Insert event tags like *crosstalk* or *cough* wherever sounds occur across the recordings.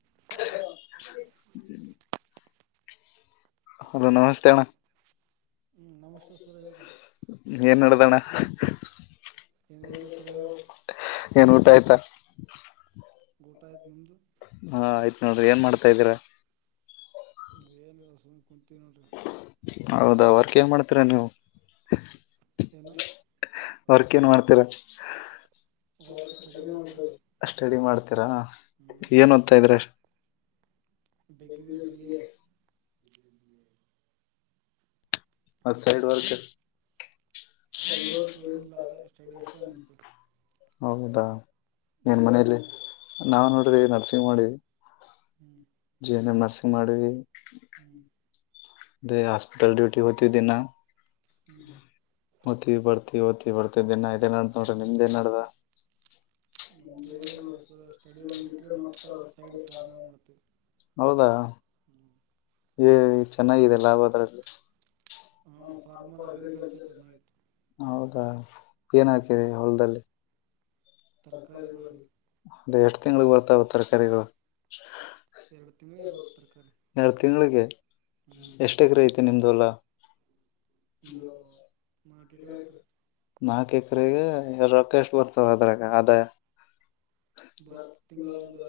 *inaudible* Hello ನಮಸ್ತೆೇ ಅಣ್ಣ. ಹ್ಞೂ ನಮಸ್ತೆ ಸರ್ ಹೇಳ್ರಿ ಏನ್ ನಡದದ ಅಣ್ಣಾ. ಏನಿಲ್ಲ ರೀ ಸರ್ ಹೇಳ್ಬೇಕು ಏನ್ ಊಟ ಆಯ್ತಾ? ಊಟಾ ಆಯ್ತು ನಿಮ್ಮದು. ಹೌದಾ ಏನ್ ಮಾಡ್ತಾ ಇದ್ದೀರಾ? ಏನಿಲ್ಲ *unintelligible* ನೋಡ್ರಿ ಹೌದಾ ವರ್ಕ್ ಏನ್ ಮಾಡ್ತೀರಾ ನೀವು? ಏನು? ವರ್ಕ್ ಏನ್ ಮಾಡ್ತೀರ? ವರ್ಕ್ ಸ್ಟಡಿ ಮಾಡ್ತಾ ಇದ್ದೀವಿ ಸ್ಟಡಿ ಮಾಡ್ತೀರಾ ಹ್ಞೂ ಏನ್ ಓದ್ತಾ ಇದೀರಾ. Degree B A. ಹ ಸೈಡ್ ವರ್ಕ್. ಸೈಡ್ ವರ್ಕ್ ಏನಿಲ್ಲ ಅದೇ ಸ್ಟಡಿ ಅಷ್ಟೇ *unintelligible* ಮಾಡ್ತೀವಿ ಹೌದಾ ಏನ್ ನೀವೇನು ಮನೇೆಯಲ್ಲಿ ಮಾಡ್ತೀರಿ ನಾವ್ ನೋಡ್ರಿ ನರ್ಸಿಂಗ್ ಮಾಡೀ ಹ್ಞೂ *unintelligible* ನರ್ಸಿಂಗ್ ಮಾಡವಿ. ಹ್ಞೂ ಅದೇ ಹಾಸ್ಟೆಲ್ ಡ್ಯೂಟಿ ಹೊತಿವಿ ದಿನ್ನಾ ಹ್ಞೂ ಹ್ಞೂ ಬರ್ತಿವಿ ಹೊತಿವಿ ಬರ್ತಿವಿ ದಿನ್ನಾ ಇದ ನಡದದ ನೋಡ್ರಿ ನಿಮ್ದ ಏನ್ ನಡದದ? *inaudible* ನಮ್ದು ಏನಿಲ್ಲ ನೋಡ್ರಿ ಸರ್ ಸ್ಟಡಿ ಒಂದು ಬಿಟ್ಟರೆ ಮತ್ತು ಸೈಡ್ ಫಾರ್ಮರ್ ಮಾಡ್ತೀವಿ ಹೌದಾ. ಹ್ಞೂ ಏ ಚೆನ್ನಾಗಿದೆ ಲಾಭ ಅದರಲ್ಲಿ. ಹಾಂ ಫಾರ್ಮರ್ ಅಗ್ರಿಕಲ್ಚರ್ ಚೆನ್ನಾಗಿತ್ತು ಹೌದಾ ಏನ್ ಹಾಕಿರಿ ಹೊಲ್ದಲ್ಲಿ. ತರಕಾರಿ ತರಕಾರಿಗಳು ಬೆಳೆದ್ವಿ ಅದೇ ಎಷ್ಟ್ ತಿಂಗ್ಳಿಗೆ ಬರ್ತಾವ ತರಕಾರಿಗಳು ಎರಡ್ ತಿಂಗಳಗೆ ಬರತ್ತರಿ ಕರೆಕ್ಟ್ಆಗಿ ಎಷ್ಟ ಎಕರೆ ಐತೆ ನಿಮ್ದ ಹೊಲ. ಒಂದು ನಾಲ್ಕು ಎಕರೆ ಐತ್ರಿ ನಾಕ್ ಎಕ್ರೆಗೆ ರೊಕ್ಕಾ ಎಷ್ಟ್ ಬರ್ತಾವ ಅದ್ರಾಗ ಆದಾಯ. ಬರೋ ಬರ್ತ ತಿಂಗಳ ತಿಂಗಳಿಗೆ ಒಂದು ಒಂದ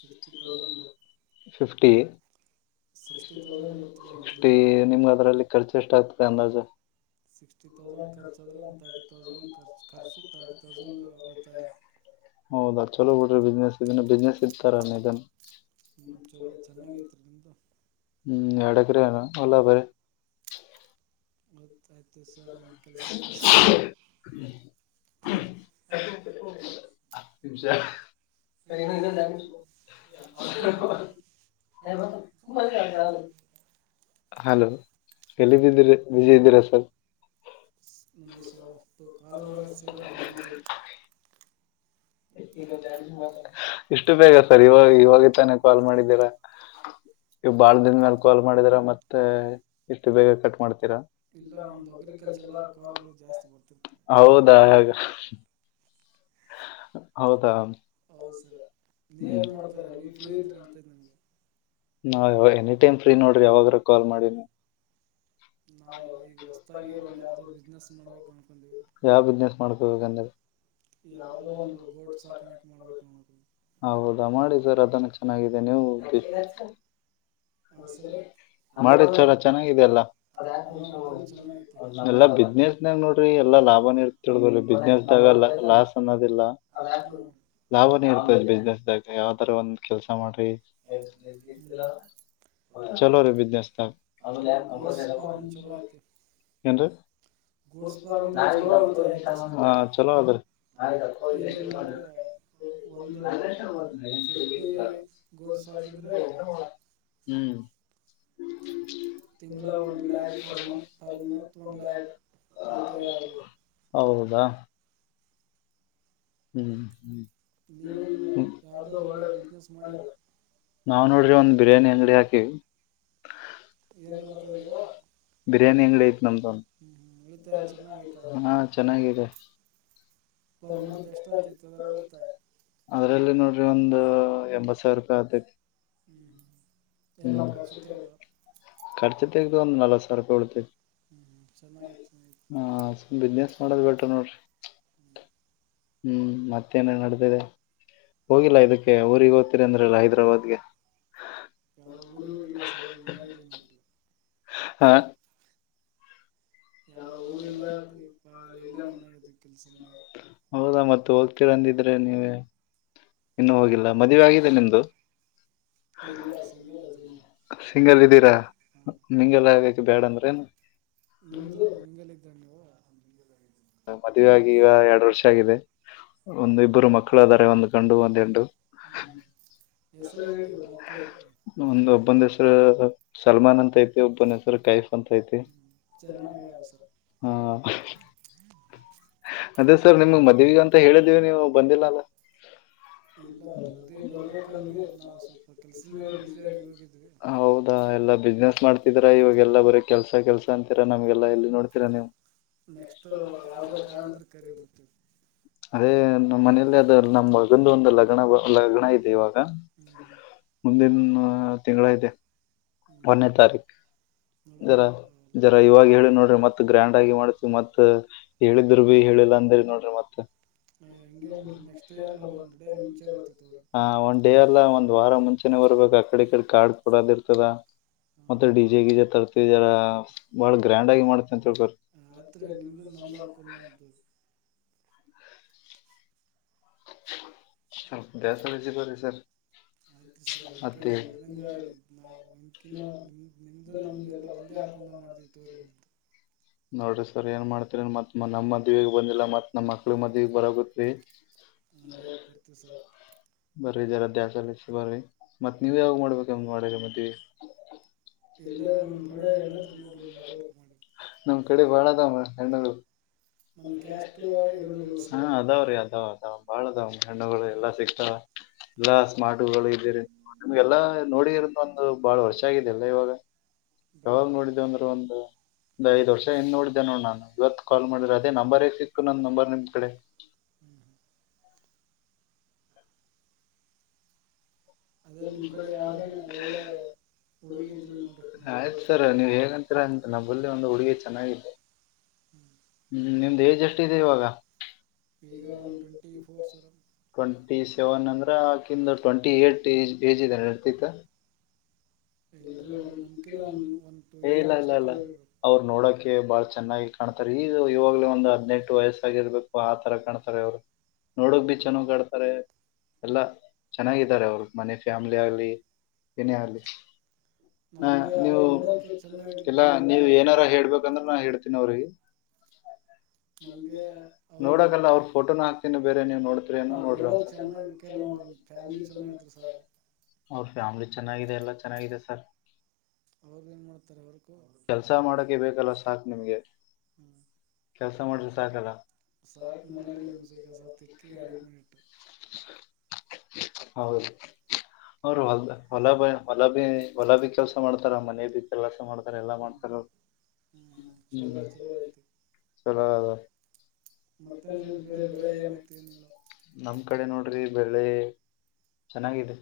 ಸಿಕ್ಸ್ಟಿ ಫಿಫ್ಟಿ ತೌಸಂಡ್ ಥೌಸಂಡ್ ಬರ್ ಬಿಲ್ಲತ್ತ ಫಿಫ್ಟಿ ಸಿಕ್ಸ್ಟಿ ತೌಸಂಡ್ ಬರ್ತರಿ ಒಂದು ಸಿಕ್ಸ್ಟಿಥೌಸಂಡ್ ತಿಂಗಳ *unintelligible* ನಿಮ್ಗ ಅದ್ರಲ್ಲಿ ಖರ್ಚು ಎಷ್ಟಾಗಗ್ತದೆ ಅಂದಾಜ *inaudible* ಸಿಕ್ಸ್ಟಿ ತೌಸಂಡ್ ಖರ್ಚಾದ್ರೆ ಒಂದು ತರ್ಟಿ ತೌಸಂಡ್ ಖರ್ಚು ಖರ್ಚು ತರ್ಟಿ ತೌಸಂಡ್ ಉಳಿತಾಯ ಹೌದಾ ಚಲೋ ಬಿಡಿ ಬಿಸ್ನೆಸ್ ಇದನ್ನ ಬಿಸ್ನೆಸ್ ಇರ್ತಾರಾನೆ ಇದನ್ ಹ್ಮ್ ಚಲೋ ಚೆನ್ನಾಗ್ ಐತ್ರಿ ನಿಮ್ಮದು - ಹ್ಮ್ ಎರಡ ಎಕರೆಗ ಹೊಲದಾಗ ಬೆಲೆ. ಆಯ್ತು ಸರ್ ನಿಮ್ ಕೆಲ್ಸ ಐತಿ ಸರ. ಹತ್ತು ನಿಮಿಷ ಸರ್ ಇನ್ನೊಂದ ಎರಡ್ ನಿಮಿಷ *unintelligible* *unintelligible* ಹಲೋ ಎಲ್ಲಿದ್ದಿದ್ದೀರ ಬ್ಯುಸಿ ಇದ್ದೀರಾ ಸರ್? ಇಲ್ಲ ಸರ ಕಾಲ್ ಬರಕತ್ತ ಸರ ಬಿಜಿ ಇದ್ದೇ. ಇಷ್ಟು ಬೇಗ ಸರ್ ಇವಾಗ ಇವಾಗ ತಾನೇ ಕಾಲ್ ಮಾಡಿದ್ದೀರಾ. ನೀವ್ ಬಾಳ ದಿನ್ದ ಮ್ಯಾಲ ಕಾಲ್ ಮಾಡಿದರ ಮತ್ತೆ ಇಷ್ಟು ಬೇಗ ಕಟ್ ಮಾಡ್ತೀರಾ. ಅಗ್ರಿಕಲ್ಚರಅಲಾ ಕಾಲ್ ಗಳು ಜಾಸ್ತಿ ಬರ್ತಿತ್ತಾವ. ಹೌದಾ ಹಾಗ ಹೌದಾ ಹೌದ್ ಸರ್ ನೀ ಏನ್ ಮಾಡ್ತಾರ ನೀ ಫ್ರೀ ಇದ್ರೆ ನಡ್ತೈದ ನಮ್ಗೆ ನಾ ಯಾವಾ ಎನಿ ಟೈಮ್ ಫ್ರೀ ನೋಡ್ರಿ ಯಾವಾಗ್ರ ಕಾಲ್ ಮಾಡಿ ನೀವ್ ನಾವು ಈಗ ಹೊಸ್ದಾಗಿ ಒಂದು ಯಾವುದೋ ಬಿಸ್ನೆಸ್ ಮಾಡ್ಬೇಕು ಅನ್ಕೊಂಡ್ವಿ *inaudible* ಯಾವ ಬಿಸ್ನೆಸ್ ಮಾಡ್ಕೊಬೇಕಂದ್ರಿ ಯಾವ್ದೋ ಒಂದು ಗೋಟ್ ಸಾಕಾಣಕ್ ಮಾಡ್ಬೇಕು ಹೌದಾ *unintelligible* ಮಾಡಿ ಸರ್ ಅದನ್ನ ಚೆನ್ನಾಗಿದೆ ನೀವು ಹೋಗಿ ಆ ಸರ್ ಮಾಡಿ ಚಲ ಚೆನ್ನಾಗಾಗಿದೆಲ್ಲಾ ಹಾಂ ಅದನ್ನು ಚೆನ್ನಾಗೈತಿ ಹಾಂ ಎಲ್ಲ ಬಿಸ್ನೆಸ್ನಾಗ ನೋಡ್ರಿ ಎಲ್ಲಾ ಲಾಭನ ಇರ್ತಿರಿ ಬಿಸ್ನೆಸ್ ದಾಗ ಲಾಸ್ ಅನ್ನೋದಿಲ್ಲ ಲಾಭನೇ ಇರ್ತದೆ ಬಿಸಿನೆಸ್ ದ್ದಾಗ ಯಾವ್ದಾರ ಒಂದ್ ಕೆಲ್ಸ ಮಾಡ್ರಿ ಚಲೋ ರೀ ಬುಸಿನೀಸದಾಗ್ ಗೋಡ್ಸ್ ಫಾರ್ಮ್ ಚಲೋ ಐತಿ ಏನ್ ರೀ ಗೋಡ್ಸ್ ಫಾರ್ಮ್ದಾಗ ಚಲೋ ಉಳಿತಾಯ ಐತ್ರಿ ಸರ್ ಹಾ ಚಲೋ ಅದರಿ ಏನಿಲ್ಲ ಅಂದ್ರೆ ಒಂದು *unintelligible* ಗೋಟ್ ಸಾಕಿದ್ ಹ್ಮ್ ತಿಂಗಳ one lakh per month per month one lakh ಉಳಿತಾಯ ಆಗ್ಬೋದು ಹೌದಾ ಹ್ಮ್ ಹ್ಮ್ ನೀವು ಯಾವ್ದೋ ಒಳ್ಳೆ ಬಿಸ್ನೆಸ್ ಮಾಡಿಲ್ಲ ನಾವ ನೋಡ್ರಿ ಒಂದ್ ಬಿರಿಯಾನಿ ಅಂಗಡಿ ಹಾಕಿವಿ ಏನ್ ಮಾಡ್ತಾ ಇದೀರ ಬಿರಿಯಾನಿ ಅಂಗಡಿ ಐತ್ ನಮ್ದ ಉಳಿತಾಯ ಚೆನ್ನಾಗೈತ ಒ ಹಾ ಚೆನ್ನಾಗಿದೆ ಪರ್ಮಂತ್ ಎಷ್ಟ ಅದ್ರಲ್ಲಿ ನೋಡ್ರಿ ಒಂದು ಎಂಬತ್ ಸಾವಿರ ರೂಪಾಯಿ ಆತೈತಿ ಹ್ಞೂ ಹ್ಞೂ ಎಲ್ಲ ಹ ಖರ್ಚು ತೆಗೆದ ಕರ್ಚತಗದು ಒಂದು ನಲವತ್ತು ಸಾವಿರ ಪಾಯಿ ಹೊಳತೇ ಹ್ಞೂ ಹ್ಞೂ ಚೆನ್ನಾಗಿತ್ತು ಚೆನ್ನಾಗಿತ್ತು ಹ ಬಿಸ್ನೆಸ್ ಮಾಡದ್ ಬಿಟ್ರ ನೋಡ್ರಿ ಹ್ಞೂ ಹ್ಮ್ ಮತ್ತೇನೇನ್ ನಡತಿದೆ ಹೋಗಿಲ್ಲಾ ಇದಕ್ಕೆ ಊರಿಗಿ ಹೋಗದ್ತೀರಿ ಅಂದ್ರಲ್ಲ ಹೈದ್ರಾಬಾದ್ ಗೆ ಯಾವ ಊರಿ ಹೋಗಿಲ್ಲ ಸದೊ ಮನಾಗಿದ್ದನ ಹಾ ಯಾವ ಊರಿಲ್ಲತ್ರಿಲ್ಲಿ ಎಲ್ಲ ಮನಗತ್ ಕೆಲ್ಸ ಮ ಹೌದಾ ಮತ ಹೋಗ್ತೀರ ಅಂದಿದ್ರೆ ನೀವೇ ಇನ್ನು ಹೋಗಿಲ್ಲ ಮದವೆ ಆಗಿದೆ ನಿಮ್ದು ಇಲ್ಲ ಸಿಂಗಲ್ ಅದಿ ನಾವು ಸಿಂಗಲ್ ಇದ್ದೀರಾ ಹಾಂ ಮಿಂಗಲ್ ಆಗಕ್ ಬ್ಯಾಡ ಅಂದ್ರೇನು ನಿಮ್ದು ನಿಮಲ್ಲ ಇದ್ದವೆ ನೀವು ಹ್ಞೂ ಮದ್ವೆ ಆಗಿ ಈಗ ಎರಡು ವರ್ಷ ಆಗಿದೆ ಒಂದು ಇಬ್ಬರು ಮಕ್ಕಳಾದಾರೆ ಒಂದ ಗಂಡು ಒಂದ್ ಹೆಂಡರು ಹೆಸರಟ್ಟಿದ್ದರೀ ಒಂದು ಒಬ್ಬಂದ ಹೆಸರು ಸಲ್ಮಾನ್ ಅಂತ ಐತಿ ಒಬ್ಬನ ಹೆಸರು ಕೈಫ್ ಅಂತ ಐತಿ ಚೆನ್ನಾಗ ಹೇಳಿದ್ರಿ ಸರ್ ಹಾ ಅದೇ ಸರ್ ನಿಮಗ್ ಮದುವೆಗೆ ಅಂತ ಹೇಳಿದೀವಿ ನೀವು ಬಂದಿಲ್ಲಲ್ಲ ಇಲ್ಲ ಮದುವೆ ಬರ್ಬೇಕಂದ್ವಿ ನಾವು ಸ್ವಲ್ಪ ಕೆಲಸದ ಮ್ಯಾಗ ಬ್ಯುಸಿಯಾಗಿ ಹೋಗಿದ್ವಿ ಹೌದಾ ಎಲ್ಲ ಬಿಸ್ನೆಸ್ ಮಾಡ್ತಿದರಾ ಇವಾಗ ಎಲ್ಲಾ ಬರೀ ಕೆಲ್ಸ ಕೆಲ್ಸ ಅಂತಿರಾ ನಮ್ಗೆಲ್ಲ ಎಲ್ಲಿ ನೋಡ್ತಿರಾ ನೀವು ನೆಕ್ಸ್ಟ್ ಎಷ್ಟು ಯಾವುದೇ ಕಾರಣ ಇದ್ರ ಕರದ ಬಿಡ್ತೇವೆ ಅದೇ ನಮ್ಮ ಮನೆಯಲ್ಲಿ ಅದು ನಮ್ಮ್ ಮಗಂದು ಒಂದು ಲಗ್ನ ಲಗ್ನ ಇದೆ ಇವಾಗ ಹ್ಞೂ ಮುಂದಿನ ತಿಂಗಳ ಐತೆ ಹ್ಞೂ ಹ್ಞೂ ಒಂದನೆ ತಾರೀಕ್ ಮೇಡಮ್ ಜರಾ ಅಲ್ಲ ಜರಾ ಇವಾಗ ಹೇಳಿ ನೋಡ್ರಿ ಮತ ಗ್ರ್ಯಾಂಡ್ ಆಗಿ ಮಾಡ್ಸವಿ ಮತ್ ಹೇಳಿದರು ಭೀ ಹೇಳ ಹೇಳಿಲ್ಲ ಅಂದ್ರರಿ ನೋಡ್ರಿ ಮತ್ತ ಹ್ಮ್ ಬರ್ತೀವಿ ತಗೋರಿ ಹ ಒಂದ್ ಡೇ ಅಲ್ಲ ಒಂದ ವಾರ ಮುಂಚೆನೆ ಬರ್ಬೇಕು ಆಗತೈತಿ ಕಡೆ ಕಡೆ ಕಾರ್ಡ್ ಕೊಡೋದ ಇರ್ತದ ಹಾಂ ಮತ್ತೆ ಡಿಜೆ ಗೀಜೆ ತರ್ತಿವಿರ ಬಾಳ ಗ್ರ್ಯಾಂಡ್ ಆಗಿ ಮಾಡ್ತವಿ ಮಾಡತೀವಿ ಬರಿ ಆಯ್ತು ರೀ ನಿಮ್ದು ನಮ್ದು ಅನ್ಕೊಂಡು ಮಾಡೋದು ಹ ದಾಸಾಲಜ ಬ ರ ಸರ್ ಹೌ ಮತ್ತೆ ದಂಗ ಇಲ್ಲಿ ನಾವುಕಿನ ನಿ ನಿಮ್ದು ನಮ್ದ ಎಲ್ಲ ಒಂದೇ ಅನುಕೊಂಡ ಮಾಡ ತೋ ನೋಡ್ರಿ ಸರ್ ಏನ್ ಮಾಡ್ತರಿ ಮತ ನಮ್ಮ್ ಮದ್ವೆಗ್ ಬಂದಿಲ್ಲ ಮತ್ ನಮ್ಮ ಮಕ್ಳ ಮದ್ವಿ ಬರೋಗತ್ರಿ ಹದಾಯ್ತು ಬರ್ತ ಸ ಬರೀ ಇದರ ದಾಸಾಲ ಬರ್ರರಿ ಮತ್ ನೀವ್ ಯಾವಾಗ್ ಮಾಡ್ಬೇಕಕ್ಮ್ದ್ ಮಾಡ ಮದವಿ ಎಲ್ಲಾರ ನಿನ ಕಡೆ ಹೆಣ್ಣತ್ ನೋಡ್ರಿ ಮಲ್ಕೋಕ ಮಾಡಿ ನಮ್ ಕಡೆ ಬಾಳದ ಹೆಣ್ಣದು ನಮ್ಮ ಕ್ಯಾಸ್ಟು ಇರಬೇಕಲ್ಲ ಹಾ ಸರ್ ಅದಾವ್ರೀ ಅದಾವ ಅದಾವ ಬಾಳ ಅದ ಹೆಣ್ಣುಗಳು ಹ್ಞೂ ಎಲ್ಲಾ ಸಿಕ್ತಾವ ಎಲ್ಲಾ ಸ್ಮಾರ್ಟ್ಗಳ ಇದ್ದೀರಿ ನಿಮ್ಗೆಲ್ಲಾ ನೋಡಿರಂತ ಒಂದು ಬಾಳ್ ವರ್ಷ ಆಗಿದೆಲ್ಲ ಇವಾಗ ಯಾವಾಗ ನೋಡಿದ್ದೇವಂದ್ರೆ ಒಂದು ಬಟ್ ಒ್ ಐದು ವರ್ಷ ಇಿಂದನ್ ನೋಡಿದೆೆ ನೋ ನಾನು ಇವತ್ತು ಕಾ ಮಾಡಿದ್ರೆ ಅದೇ ನಂಬರ್ೇ ಸಿಕ್ಕು ನನ್ನ ನಂಬರ್ ನಿಮ್ ಕಡೆ ಹ್ಮ ಅದೇ ನಿಮ್ಮ ಇಪಡ ಕಡೆ ಯಾವ್ದಾನ ಒಳ್ಳೆ ಹುಡುಗಿ ಇದ್ರೆ ನೋಡಿ ಆಯ್ತ ಮಾಡ್ಕೋಬೇಕು ಸರ್ ಮಾಡಿ ನೀವ್ ಹೇಗಂತೀರ ಅಂತ ನಲ್ಲಿ ಒಂದು ಹುಡುಗಿ ಚೆನ್ನಾಗಿದೆೆ ಹ್ಞೂ ಹ್ಮ್ ನಿಮ್ದ್ ಏಜ್ ಅಷ್ಟ ಇಿದೆದೆ ಇವಾಗ ಈಗ ಒಂದು twenty four sir twenty seven ಅಂದ್ರ ಆಕಂದು ಟ್ವೆಂಟಿ ಏಟ್ಏ್ ಏಜ್ ಇದಾರೆ ಇರ್ತಿತ್ತು ಇಲ್ರಿ ಒಂದ್ ನಮ್ಕಿನ ಒಂದ ಒಂದ ಏ ಇಲ್ಲ ಇಲ್ಲ ಇಲ್ಲ ಅವ್ರು ನೋಡಕೆ ಬಾಳ ಚೆನ್ನಾಗಿ ಕಾಣತ ಆತ ಈಗ ಇವಾಗ್ಲೇ ಒಂದು ಹದ್ನೆೆಂಟು ವಯಸ್ಸಗಿರ್ಬೇಕು ಆತರ ಕಾಣ್ತಾರೆ ಅವ್ರು ನೋಡಕ್ ಭ ಚೆನ್ನಾಗ್ ಆಡ್ತಾರೆ ಎಲ್ಲ ಚೆನ್ನಾಗಿದ್ದಾರೆ ಅವ್ರ ಮನೆ ಫ್ಯಾಮಿ್ಲಿ ಆಗ್ಲಿ ಏನೇ ಆಗ್ಲಿ ಹ ಹಾ ನೀವು ಎಲ್ಲಾ ಪರವಾಗಿಲ್ಲ ನೀವ ಅವ್ರು ಏನಾರ ಹೇಳ್ಬೇಕಂದ್ರೆ ನಾ ಹೇಳ್ತೀನಿ ಅವ್ರಿಗೆ ನಮಗೆ ಅವ್ರನ್ನ ನೋಡಕಲ್ಲ ಅವ್ರರು ಫೋಟೋನ ಹಾಕ್ತೀನ ಬೇರೆ ನೀವ್ ನೋಡತ್ರಿ ಏನ ಅವ್ರು ನೋಡ್ರಿ ಅವ ನೋಡೋಕೆ ಚೆನ್ನಾಗಿರ್ಬೇಕಲ್ಲ ಅವ್ರ ಫ್ಯಾಮಿಲಿ ಚೆನ್ನಾಗಿದ್ರು ಸ ಅವ್ರ ಫ್ಯಾಮಿಲಿ ಚೆನ್ನಾಗಿದೆ ಎಲ್ಲ ಚೆನ್ನಾಗಿದೆ ಸರ್ ಅವ್ರಗ ಏನ್ ಮಾಡ್ತಾರೆ ಅವ್ರಗ್ ಕೆಲ್ಸ ಮಾಡಕ ಬೇಕಲ್ಲ ಸಾಕ್ ನಿಮ್ಗೆ ಕೆಲ್ಸ ಮಾಡ್ರೆ ಸಾಕಲ್ಲ ಸಾಕ್ ಮಣಲ್ಲ ಮೋಸು ಕಸಾ ತಿಕ್ಕಿ ಅಡಿ ಮಾಡಿಟ್ಟು ಹೌದು ಅವರು ಹೊದ ಹೊಲ ಬಿ ಹೊಲ ಬಿ ಹೊಲ ಭ ಕೆಲಸ ಮಾಡ್ತಾರ ಮನೆ ಭ ಕೆಲಸ ಮಾಡ್ತಾರ ಎಲ್ಲ ಮಾಡ್ತಾರ್ಮ ಹ್ಮ್, ಚಲೋ ಚಲೋ ಐತಿ ಚಲೋ ಅದು ಮತ್ತೇನ್ರಿ ನಿಮ್ಮ ಕಡೆ ಬೆಳೆ ಏನೈತಿ ಏನಿಲ್ಲ ನಮ್ ಕಡೆ ನೋಡ್ರಿ ಬೆಳ್ಳೆ ಚೆನ್ನಾಗಿದೆ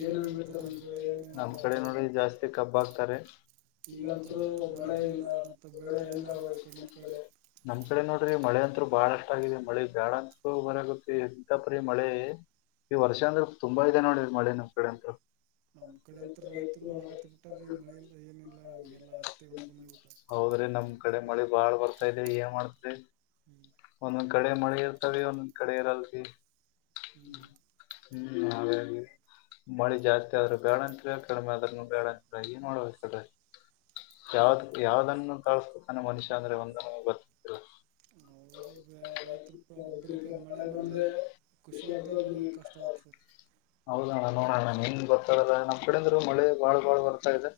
ಏನೇನು ಬೆಳಿತಾರೆ ನಿಮ್ಮ ಕಡೆ ಏನೇನಿಲ್ಲ ನಮ್ ಕಡೆ ನೋಡ್ರಿ ಜಾಸ್ತಿ ಕಬ್ಬ ಆಗ್ತಾರೆ ಈಗಂತರು ಮಳೆ ಇಲ್ಲ ಮತ್ತೆ ಬೆಳೆ ಹೆಂಗ ಈ ಕಡೆಮ ಕಡೆ ನಮ್ ಕಡೆ ನೋಡ್ರಿ ಮಳೆ ಅಂತತ್ರು ಬಾಳ ಅಷ್ಟ ಆಗರಿ ಮಳೆ ಬೇಡ ಬರಗತ್ತೆ ಇಂತಪರಿೀ ಮಳೆ ಈ ವರ್ಷ ಅಂದ್ರೆ ತುಂಬಾ ಇದೆ ನೋಡಿ ಮಳೆನ ಹ್ಮ್ ನಮ್ ಕಡೆ ಅಂತ ರೈತರು ಅಳಗತ್ತ ಬಿಟ್ಟಾರೀ ಮಳ ಏನಿಲ್ಲಾಲ್ಲ ಹತ್ತಿ ಹೊಣ್ಕೊ ಹೌದ್ರಿ ನಮ್ ಕಡೆ ಮಳಿ ಬಾಳ್ ಬರ್ತಾ ಇದೆ ಏನ್ ಮಾಡ್ತದೆ ಹ್ಞೂ ಒಂದೊಂದ್ ಗಡೆ ಮಳೆ ಇರ್ತಾವ ಒಂದೊಂದ್ ಕಡೆ ಇರಲ್ರಿ ಹ್ಞೂ ಹ್ಮ್ ಹ ಮಳಿ ಜಾಸ್ತಿ ಆದ್ರರು ಬ್ಯಾಡಂತರ ಕಮೆ ಅದ್ರ ಬೇಡಂತರ ಏನ್ ಮಾಡೋಡಬೇಕ್ರ ಯಾವ್ದ ಯಾವ್ದನ್ನು ಕಳ್ಸ್ಕೊತಾನೆ ಮನುಷ್ಯ ಅಂದ್ರೆ ಒಂದ ಗೊತ್ತಿಲ್ಲ ರೈತ ಒಬ್ರಿಗೆ ಮಳೆ ಬಂದ್ರೆ ಖುಷಿ ಆತ ಭುಗಿ ಕಷ್ಟವ್ತ ಹೌದಣ್ಣ ನೋಡಣ್ಣನ್ ಏನ್ ಬರ್ತದ ನಮ್ಮ್ ಕಡಿಂದ್ರು ಮಳೆ ಬಾಳ್ ಬಾಳ್ ಬರ್ತಾ ಇದೆ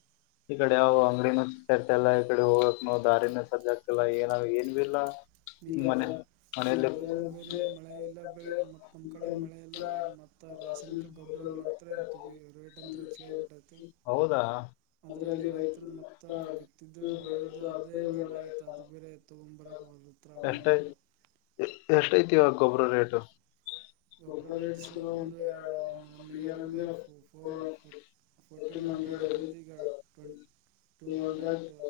ಈ ಕಡೆ ಯಾವವು ಅಂಗಡಿನೂ ಸರ್ತಲ್ಲ ಈ ಕಡೆ ಹೋಗಕ್ ದಾರಿನೂ ಸಜ್ಜಕ್ತಲ್ಲ ಏನ ಏನ್ ಬಿ ಇಾ ಈಗದ್ರ ಈಗ ಅದ್ರಾಗ ಬೇರೆ ಮಳೆ ಇಲ್ಲ ಬೆಳೆ ಮತ್ತ್ ನಮ್ ಕಡೆ ಮಳೆ ಎಲ್ಲ ಮನೆಯಲ್ಲಿ ಮತ್ ರಾಸಾಯನಿಕ ಗೊಬ್ಬರಗಳಂತ ರೇಟ್ ಅಂತ ಹೆಚ್ಚ ಆಗಬಿಟ್ಟೈತಿ ಹೌದಾ ಅದ್ರಲ್ಲಿ ರೈತರು ಮತ್ತ ಬಿತ್ತಿದ್ದು ಬೆಳೆದಿದ್ದು ಅದೇ ಬೆಳಲಗತ್ತ ಅದು ಬೇರೆ ತಗೊಂಡ *inaudible* ಎಷ್ಟ ಎಷ್ಟಐತಿವ ಗೊಬ್ಬರ ರೇಟ್ ಗೊಬರ ರೇಟ್ಸರ ಒಂದು ಒನ್ ಇಯರ್ ಅಂದರೆ ಫೋರ್ಫ ಫೋರ್ಟೀನ್ ಹಂಡ್ರೆಡ್ ಇದ್ದದ್ದು ಈಗ ಟ್ವೆಂ ಟೂ ಹಂಡ್ರೆಡ್ ಲ್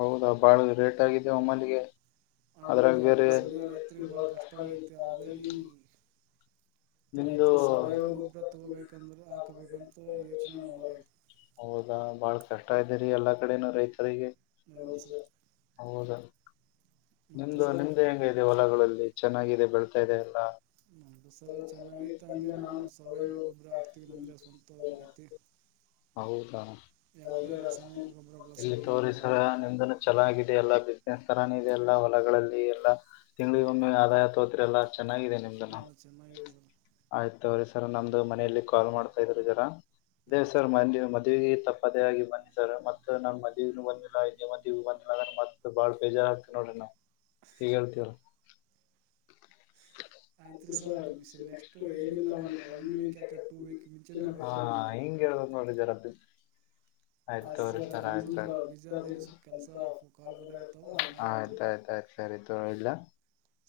ಹೌದಾ ಬಾಳ ರೇಟ್ ಆಗಿದೆ ಒಮ್ಮಲ್ಲಿಗೆ ಆದಾಗಿ ಅದ್ರಾಗ ಜಂಪ ಬೇರೆ ಸಲ ರೈತ್ರಿಗೆ ಭಾಳ ಕಷ್ಟ ಆಗೈತೆ ಹಾಗಾಗಿ ನಿಮ್ದು ರೈತರು ಸವಯವ ಗೊಬ್ರ ತಗೋಬೇಕಂದ್ರೆ ಹಾಕಬೇಕಂತ ಯೋಚನೆ ಮಾಡ್ರ ಈಗ *inaudible* ಹೌದಾ ಬಾಳ್ ಕಷ್ಟ ಇದ್ದರಿ ಎಲ್ಲಾ ಕಡೆನೂ ರೈತರಿಗೆ ಹೌದು ಸರ್ ಹೌದಾ ಮತ್ತೆ ನಿಮ್ದು ಸರ್ ನಿಮ್ದೆ ಹೆಂಗ ಇದೆ ಹೊಲಗಳಲ್ಲಿ ಚೆನ್ನಾಗಿದೆ ಬೆಳ್ತಾ ಇದೆ ಎಲ್ಲ ನಮ್ಮದು ಸರ ಚೆನ್ನಾಗೈತೆ ಹಂಗೆ ನಾವನು ಸಾವಯವ ಗೊಬ್ಬರ ಆಾಕ್ತಿೀವಿ ನಮ್ದ ಸ್ವಲ್ಪ ಐತಿ ಹ ಯಾವುದೇ ರಾಸಾಯನಿಕ ಗೊಬ್ಬರ ಇಲ್ಲಿ ಬಳಸಲ್ಲ ನಮ್ಮಲ್ಲಿ ತೋರಿಸರ ನಿಮ್ದ ಚೆನ್ನಾಗಿದೆಲ್ಲ ಸ್ಥರಾನ ಇದೆ ಎಲ್ಲ ಹೊಲಗಳಲ್ಲಿ ಎಲ್ಲಾ ತಿಂಗಗಳಿಗೊಮ್ಮೆ ಆದಾಯ ತೋತ್ರೆ ಎಲ್ಲ ಚೆನ್ನಾಗಿದೆ ನಿಮ್ದ ನಾಳ ಚೆನ್ನಾಗಿದೆ ಸರ್ ಸರ ನಮ್ದು ಮನೆಯಲ್ಲಿ ಕಾಲ್ ಮಾಡ್ತಾ ಇದ್ರು ಜರ ದೇ ಆಯಿತು ಸರ್ ಮ ಮದುವೆಗೆ ತಪ್ಪದೇ ಆಗಿ ಬನ್ನಿ ಸರ್ ಮತ್ತ ನಾ ಮದ ಬಿ ಇ ಮ ಬಂದಿಲ್ಲ ಅದ್ರೆ ಮತ್ತ ಬಾಳ ಬೇಜಾರ್ ಆಗ್ತ ನೋಡ್ರಿ ನ ಹೀಗ್ ಹೇಳ್ತವ *unintelligible* ಆಯ್ತು ಸ ನೆಕ್ಸ್ಟ್ ಏನಿಲ್ಲ ಒ ಒನ್ ವೀಕ್ ಯಾಕೆ ಟೂ ವೀಕ್ ಮುಂಚೆನೆ ಬರ್ತವಿ ನಿಮ್ಮ ಅದ *inaudible* ಜರ ಆಯ್ತ್ ಸರ್ ನಮ್ದಂದ ಬೀಜ ಸ್ವಲ್ಪ ಕೆಲಸ ಆಯ್ತ್ ಕಾಲ್ ಬರ್ಗತ್ತವನ್ ಮಾಡ್ತೀವಿ ಆಯ್ತ್ ಆಯ್ತ್ ಆಯ್ತ್ ಸರಿ ತಲ್ಲ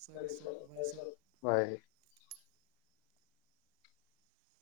ಸರಿ ಸರ್ ಬಾಯ್ ಸರ್